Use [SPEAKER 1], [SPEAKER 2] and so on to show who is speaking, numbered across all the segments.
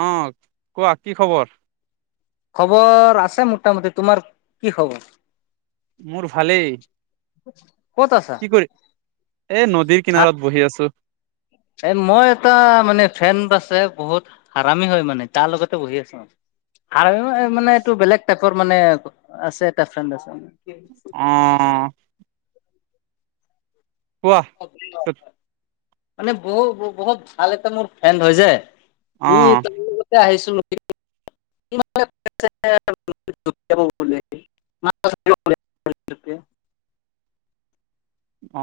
[SPEAKER 1] অ কোৱা কি খবৰ
[SPEAKER 2] খবৰ আছে মোটামুটি তোমাৰ কি খবৰ
[SPEAKER 1] মোৰ ভালেই
[SPEAKER 2] ক'ত আছা
[SPEAKER 1] কি কৰি এই নদীৰ
[SPEAKER 2] হা
[SPEAKER 1] কিনাৰত বহি আছো
[SPEAKER 2] এ মই এটা মানে ফ্ৰেন আছে বহুত হৰামি হয় মানে তাৰ লগতে বহি আছো মানে এইটো বেলেগ টাইপৰ মানে আছে এ [unintelligible] আছে
[SPEAKER 1] অ কোৱা পিছত
[SPEAKER 2] মানে বহুত বহুত ভাল এটা মোৰ ফ্ৰেণ্ড হয় যে ই
[SPEAKER 1] অ',
[SPEAKER 2] ত লগতে আহিছো নি [unintelligible]
[SPEAKER 1] অ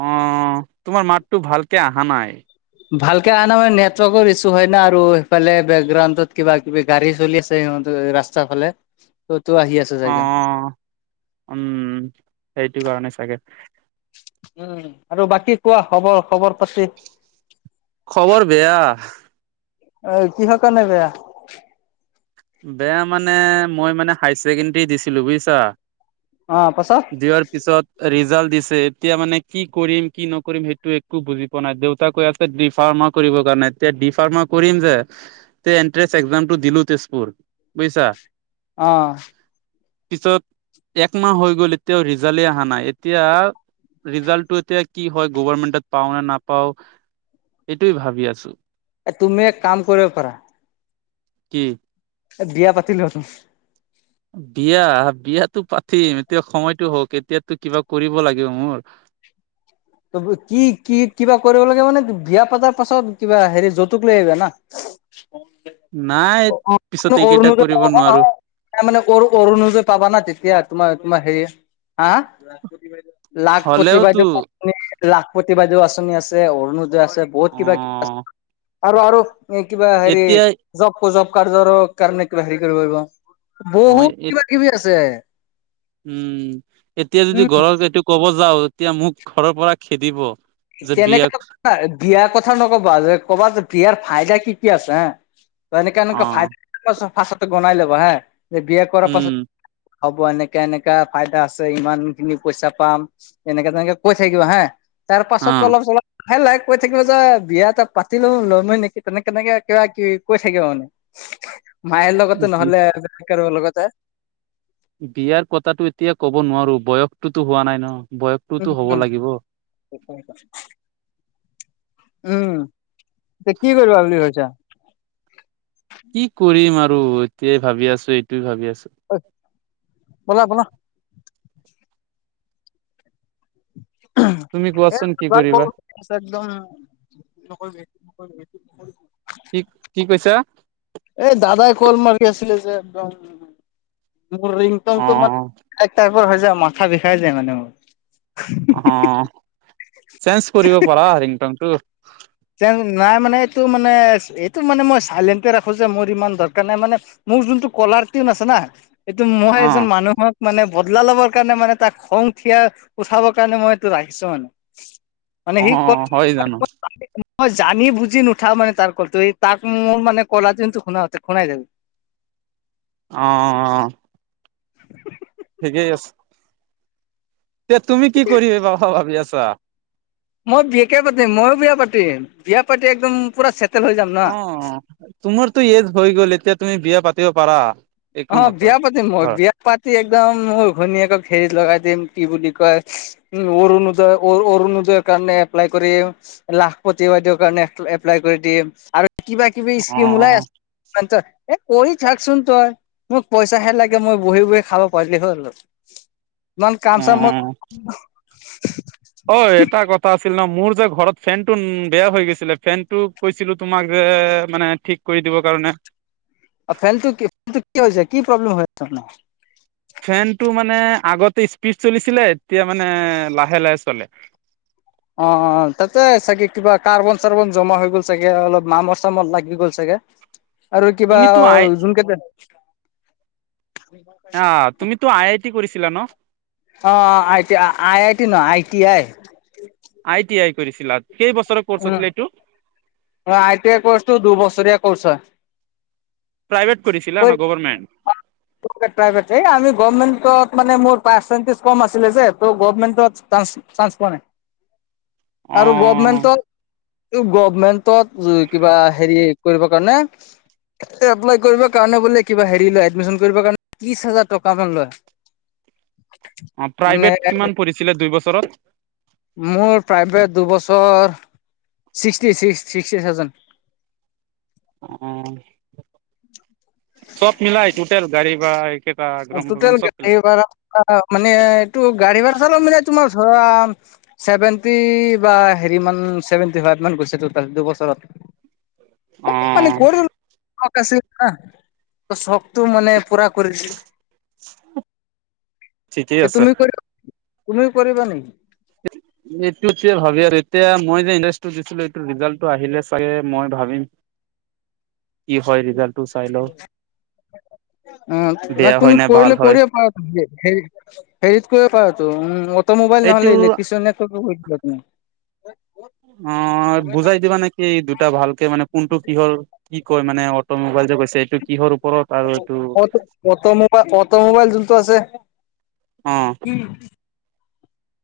[SPEAKER 1] তোমাৰ মাতটো ভালকে অহা নাই
[SPEAKER 2] ভালকে অনা মানেটৱৰ্কৰ ইছু হয় না আৰু সেইফালে বেকগ্ৰাউণ্ডত কিবা কিবি গাড়ী চলি আছে সিহঁত ৰাস্তা ফালে ত' তো আহি আছে
[SPEAKER 1] অ
[SPEAKER 2] চাগে
[SPEAKER 1] উম সেইটো কাৰণে চাগে
[SPEAKER 2] উম আৰু বাকী কোৱা খবৰ খবৰ পাতি
[SPEAKER 1] খবৰ বেয়া
[SPEAKER 2] অ কিহৰ কাৰণে বেয়া
[SPEAKER 1] বেয়া মানে মই মানে হায়াৰ ছেকেণ্ডাৰী দিছিলো বুজিছা
[SPEAKER 2] অ [unintelligible]
[SPEAKER 1] দিয়াৰ পিছত ৰিজাল্ট দিছে এতিয়া মানে কি কৰিম কি নকৰিম সেইটো একো বুজি নাই দেউতাক কৈ আছে ডি ফাৰ্মা কৰিব কাৰণে এতিয়া ডি ফাৰ্মা কৰিম যে তে এট্ৰেন্স এক্জাম টো দিলো তেজপুৰ বুজিছা
[SPEAKER 2] অ
[SPEAKER 1] পিছত একমাহ হৈ গ'ল এতিয়াও ৰিজাল্টেই অহা নাই এতিয়া ৰিজাল্টটো এতিয়া কি হয় গভাৰমেন্টত পাও নে নাপাও এইটোৱে ভাবি আছো
[SPEAKER 2] এ তুমি এক কাম কৰিব পাৰা।
[SPEAKER 1] কি?
[SPEAKER 2] এ বিয়া পাতিলোৱা তুমি।
[SPEAKER 1] বিয়া বিয়াতো পাতিম এতিয়া সময়তটো হওক এতিয়া ত কিবা কৰিব লাগিব মোৰ।
[SPEAKER 2] ত কি কি কিবা কৰিব লাগে মানে বিয়া পতাৰ পাছত কিবা হেৰি যৌতুক লৈ আহিবা না। অ।
[SPEAKER 1] নাই পিছত এইকেইটা কৰিব নোৱাৰো।
[SPEAKER 2] তাৰ মানে অৰু অৰুণোদয় পাবা না তেতিয়া তোমাৰ তোমাৰ হেৰি হা লাখপতি
[SPEAKER 1] হলেওতো
[SPEAKER 2] বাইদেউ আঁচনি লাখপতি বাইদেউ আঁচনি আছে অৰুণোদয় আচনিৰ বহুত
[SPEAKER 1] অ
[SPEAKER 2] কিবা, আৰু আৰু এ কিবা হেৰি
[SPEAKER 1] এতিয়া
[SPEAKER 2] জব জব কাৰ্ডৰ কাৰণে কিবা হেৰি কৰিব পাৰিব
[SPEAKER 1] অ
[SPEAKER 2] বহুত কিবা কিবি আছে।
[SPEAKER 1] উম, এতিয়া যদি
[SPEAKER 2] উম
[SPEAKER 1] ঘৰত এইটো ক'ব যাও তেতিয়া মোক ঘৰৰ পৰা খেদিব। যে বিয়া
[SPEAKER 2] কেনেকে নকবা বিয়াৰ কথা নকবা যে কবা যে বিয়াৰ ফাইদা কি কি আছে। ত এনেকে
[SPEAKER 1] অ
[SPEAKER 2] এনেকা ফাইদা গনাই ল'ব হা যে বি এ কৰাৰ
[SPEAKER 1] উম
[SPEAKER 2] পাছত হ'ব এনেকে এনেকা ফাইদা আছে ইমান খিনি পইচা পাম। এনেকে তেনেকে কৈ থাকিব হা তাৰ পাছত অলপ চলপ- লাহেই লাহেই কৈ থাকিব যে বিয়া এটা পাতি লওঁ লৈমই নেকি তেনেক কেনেকে কিবা কি কৈ থাকিব মানে।
[SPEAKER 1] [unintelligible]
[SPEAKER 2] মায়ে লগতে
[SPEAKER 1] অ
[SPEAKER 2] নহলে বেকাৰ বিলেগ কাৰোবাৰ লগতে।
[SPEAKER 1] বিয়াৰ কথাতটো এতিয়া কব নোৱাৰো বয়সতোতো হোৱা নাই ন বয়স
[SPEAKER 2] উম উম উম। ত কি কৰিবা বুলি ভাবিছা?
[SPEAKER 1] কি কৰিম আৰু এতিয়াই ভাবি আছো এইটোয়ে ভাবি আছো।
[SPEAKER 2] ঐ, ব'লা বলা। এ
[SPEAKER 1] তুমি
[SPEAKER 2] তাৰ
[SPEAKER 1] কোৱাচোন কি
[SPEAKER 2] ক-
[SPEAKER 1] কৰিবা?
[SPEAKER 2] একদম নকৈ বি নকৈ বি।
[SPEAKER 1] কি কি কৈছা?
[SPEAKER 2] এই দাদাই কল মাৰি আছিলে যে একদম, মোৰ
[SPEAKER 1] অ
[SPEAKER 2] ৰিংটংটো মানে- এক টাইপৰ হৈ যায় মাথা বিষাই যায় মানে মোৰ।
[SPEAKER 1] অ, চেইন্স কৰিব পাৰা ৰিংটংটো।
[SPEAKER 2] যে নাই মানে এইটো মানে এইটো মানে মই চাইলেণ্টে ৰাখোঁ যে মোৰ ইমান দৰকাৰ নাই মানে- মোৰ যোনটো কলাৰ টিন আছে না, সেইটো মই
[SPEAKER 1] অ
[SPEAKER 2] এজন মানুহক মানে বদলা লবৰ কাৰণে মানে তাক খং থিয়া উঠাবৰ কাৰণে মই এইটো ৰাখিছো মানে।
[SPEAKER 1] [unintelligible]
[SPEAKER 2] মানে সি কত
[SPEAKER 1] হয় জানো
[SPEAKER 2] ক'ত পালে? মই জানি বুজি নুঠাও মানে তাৰ কলটো এই তাক মোৰ মানে কলা যু শুনাতে খুনাই যাক-
[SPEAKER 1] অ অ।
[SPEAKER 2] [unintelligible]
[SPEAKER 1] ঠিকেই আছে। এতিয়া তুমি কি কৰিবি বাবা ভাবি আছা?
[SPEAKER 2] মই বিয়কে পাতিম ময়ো বিয়া পাতিম বিয়া পাতি একদম পুৰা হৈ যাম না।
[SPEAKER 1] অ, তোমাৰতো এজ হৈ গ'ল এতিয়া তুমি বিয়া পাতিব পাৰা। একো
[SPEAKER 2] অ
[SPEAKER 1] নকয়
[SPEAKER 2] বিয়া পাতিম মই
[SPEAKER 1] হয়
[SPEAKER 2] বিয়া পাতি একদম মোৰ ঘনীয়েকক হেৰিত লগাই দিম কি বুলি কয় উম অৰুণোদয় অৰুণোদয়ৰ কাৰণে এপ্লাই কৰিম। লাখ প্ৰতিবাইদেও কাৰণে এপ্লাই কৰি দিম আৰু কিবা কিবি
[SPEAKER 1] অ
[SPEAKER 2] স্কিম ওলাই আছ [unintelligible] এ কৰি থাকচোন তই। মোক পইচাহে লাগে মই বহি বহি খাব পাৰিলি হ'ল আও ইমান কাম চাম মই [unintelligible]
[SPEAKER 1] ঐ এটা কথা আছিল ন মোৰ যে ঘৰত ফেনটো বেয়া হৈ গিছিলে ফেনটো কৈছিলো তোমাক যে মানে ঠিক কৰি দিবৰ কাৰণে।
[SPEAKER 2] অ ফেনটো [unintelligible] কি হৈছে কি প্ৰব্লেম হৈ আছে আপোনাৰ।
[SPEAKER 1] ফেনটো মানে আগতে স্পীড চলিছিলে এতিয়া মানে লাহে লাহে চলে।
[SPEAKER 2] অ অ তাতে চাগে কিবা কাৰ্বন চাৰ্বন জমা হৈ গ'ল চাগে অলপ মামৰ চামৰ লাগি গ'ল চাগে।
[SPEAKER 1] [inaudible]
[SPEAKER 2] আৰু কিবা
[SPEAKER 1] তুমিতো আই
[SPEAKER 2] জোন কেটে
[SPEAKER 1] আহ তুমিতো আই আই টি কৰিছিলা ন?
[SPEAKER 2] অ I T I I T ন I T I.
[SPEAKER 1] I T I কৰিছিলা। কেই বছৰৰ ক'ৰ্চ আছিলে এইটো?
[SPEAKER 2] ধৰা আই টি কৌছটো দুই বছৰীয়া কৌৰ্ছ হয়।
[SPEAKER 1] প্ৰাইভেট কৰিছিলা না গভৰ্ণমেণ্ট।
[SPEAKER 2] তোক এটা বেতে আমি গমেণ্টত মানে মোৰ পাৰ্চেণ্টেজ কম আছিলে যে ত গভমেণ্টত টানছ চান্স পোৱা নাই।
[SPEAKER 1] [inaudible]
[SPEAKER 2] আৰু গভমেণ্টত ইউব গভমেন্টত কিবা হেৰি কৰিব কানে এপ্লাই কৰিব কাৰণে বোলে কিবা হেৰি লয় এডমিশ্যন কৰিব কাৰণে ত্ৰিশ হাজাৰ টকা মান লয়।
[SPEAKER 1] অ প্ৰাইভেট
[SPEAKER 2] মানে
[SPEAKER 1] কিমান পঢ়িছিলে দুই বছৰত?
[SPEAKER 2] মোৰ প্ৰাইমেট দুবছৰ ছিক্সটি ছিক্স ছিক্সটি থাউজেণ্ড।
[SPEAKER 1] অ চব মিলাই টুটেল গাড়ী বা এইকেইটা গ্ৰম
[SPEAKER 2] টুটেল
[SPEAKER 1] চব
[SPEAKER 2] গাড়ী
[SPEAKER 1] মিলাই
[SPEAKER 2] ভড়া মানে এইটো গাড়ী ভাড়া চাড়া মানে তোমাৰ ধৰা চছেভেণ্টি বা হেৰি মান চেভেণ্টি ফাইভ মান গৈছেো দুবছৰত।
[SPEAKER 1] অ
[SPEAKER 2] তাকে মানে [unintelligible] শকটো মানে পুৰা কৰি দিলোঁ।
[SPEAKER 1] [unintelligible] ঠিকেই
[SPEAKER 2] এ
[SPEAKER 1] আছে
[SPEAKER 2] তুমি [unintelligible] তুমি কৰিবা নেকি?
[SPEAKER 1] এইটোতে ভাবি আৰ এতিয়া মই যে ইণ্ডাজটো দিছিলো এইটো ৰিজাল্টটো আহিলে চাগে মই ভাবিম। কি হয় ৰিজাল্টটো চাই ল।
[SPEAKER 2] অ ন তুমি কৰিলে
[SPEAKER 1] হয়
[SPEAKER 2] কৰিব পাওঁ। [unintelligible] কৰিব পাৰ তো উম অটো মোবাইল
[SPEAKER 1] এইটো
[SPEAKER 2] নহলে ইলেক্ট্ৰিচিয়ন [unintelligible] বৰ্তমান [unintelligible]
[SPEAKER 1] অ বুজাই দিবা নেক- কি, দুটা ভালকে মানে কোনটো কিহৰ কি কয় মানে অট' মোবাইল যে কৈছে এইটো কিহৰ ওপ-
[SPEAKER 2] auto auto automobile automobile যোনটো আছে
[SPEAKER 1] অ।
[SPEAKER 2] উম।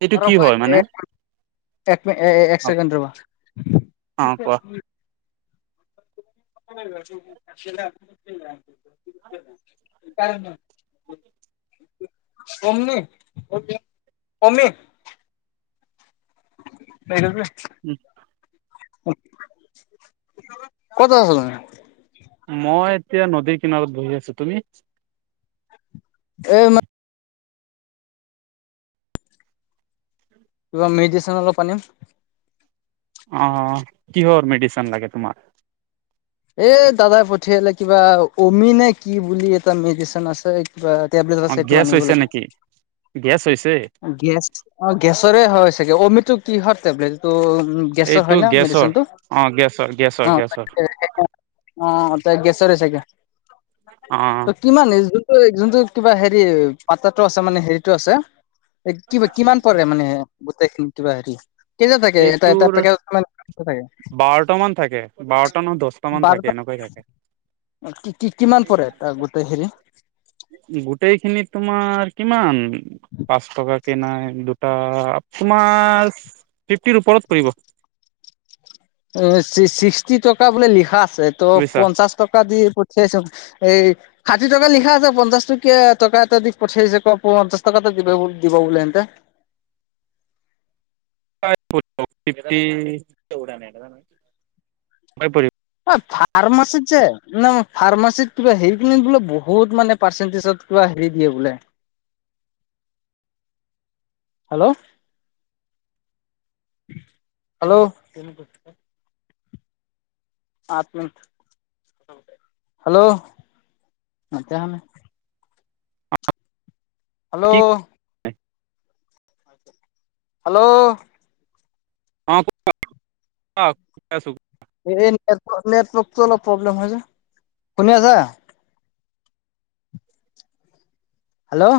[SPEAKER 1] এইটো কি হয় মানে?
[SPEAKER 2] তাকমে এ এ এক
[SPEAKER 1] অ
[SPEAKER 2] চছেকেণ্ড ৰবা [unintelligible]
[SPEAKER 1] [inaudible]
[SPEAKER 2] [unintelligible] [unintelligible] অমনি [unintelligible] কমনে নাই [unintelligible]
[SPEAKER 1] উম
[SPEAKER 2] ক'ত আছ তই?
[SPEAKER 1] মই এতিয়া নদীৰ কিনাৰত বহি আছো, তুমি?
[SPEAKER 2] এই মই কিবা মেডিচ্যন অলপ আনিম।
[SPEAKER 1] অঁ, কিহৰ মেডিচিন লাগে তোমাক?
[SPEAKER 2] এ দাদাই পঠিয়ালে কিবা অমিনে কি বুলি এটা মেডিচিন আছে। কিবা টেবলেট
[SPEAKER 1] অ
[SPEAKER 2] আছে এটো
[SPEAKER 1] গেছ
[SPEAKER 2] আনিব
[SPEAKER 1] হৈছে
[SPEAKER 2] লাগে।
[SPEAKER 1] নেকি গেছ হৈছে
[SPEAKER 2] গেছ অঁ গেছৰে হয় চাগে, অমিটো কিহৰ টেবলেট এটো উ গছৰ
[SPEAKER 1] এইটো
[SPEAKER 2] হয় ন
[SPEAKER 1] গেছৰ
[SPEAKER 2] মেডিচনটো
[SPEAKER 1] অ গেছৰ গেছৰ
[SPEAKER 2] অঁ
[SPEAKER 1] গেছৰ
[SPEAKER 2] [unintelligible] অঁ, তাৰ গেছৰ চাগে। ত
[SPEAKER 1] অঁ,
[SPEAKER 2] কিমান এই যোনটো যোনটো কিবা হেৰি পাত্ৰটো আছে মানে হেৰিতটো আছে এই কিবা কিমান পৰে মানে গোটেইখিনি কিবা হেৰি? কেইটা থাকে এটা এটা পেকেট থাকে?
[SPEAKER 1] বাৰট মান থাকে। বাৰটা নহয় দহটা মান
[SPEAKER 2] বাৰটা
[SPEAKER 1] থাকে, এনেকাই থাকে।
[SPEAKER 2] কি কি কিমান পৰে, তাত গোটেই খিনি?
[SPEAKER 1] গোটেইখিনিত তোমাৰ কিমান, পাঁচ টকাক নাই দু তাৰ তোমাৰ ফিফটিৰ ওপৰত পৰিব।
[SPEAKER 2] উ ছি চিক্সটি টকা বোলে লিখা আছে, ত'
[SPEAKER 1] বুজিছা
[SPEAKER 2] পঞ্চাশ টকা দি পঠিয়াইছো এই ষাঠি টকা লিখা আছে, পঞ্চাশ টকীয়া টকা এটা দি পঠিয়াইছে ক প পঞ্চাচ টকা এটা দিব দিব বোলেহেঁতে
[SPEAKER 1] [unintelligible] ফিফটি ফাইভ পৰিব।
[SPEAKER 2] অ', ফাৰ্মাচীত যে ন ফাৰ্মাচীত কিবা হেৰি খিনিত বোলে বহুত মানে পাৰ্চেন্টেজত কিবা হেৰি দিয়ে বোলে। হেল্ল', হেল্লও পাঁচ মিনট হেল্ল'ও মাতে অহা নাই। হেল্ল'ও
[SPEAKER 1] নাই [inaudible]
[SPEAKER 2] হেল্ল'ও
[SPEAKER 1] অঁ ক [unintelligible] আছো
[SPEAKER 2] এই নেটৱ নেটৱৰ্কতটো অলপ প্ৰব্লেম হয় যে। শুনি আছা? হেল্ল'ও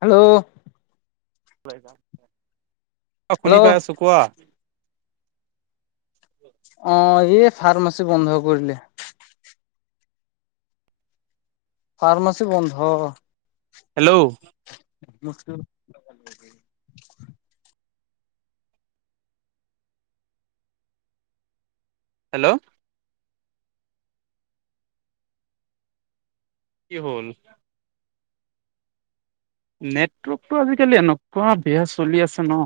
[SPEAKER 2] হেল্ল'ও
[SPEAKER 1] অ', শুনি
[SPEAKER 2] হেল্ল'
[SPEAKER 1] পাই আছো কোৱা।
[SPEAKER 2] অঁ', এই ফাৰ্মাচী বন্ধ কৰি দিলে। ফাৰ্মাচী বন্ধ।
[SPEAKER 1] হেল্ল'ও-
[SPEAKER 2] মোক চো [unintelligible]
[SPEAKER 1] হেল্ল'ও- কি হ'ল? নেটৱৰ্কতটো আজিকালি এনকুৱা বেয়া চলি আছে ন।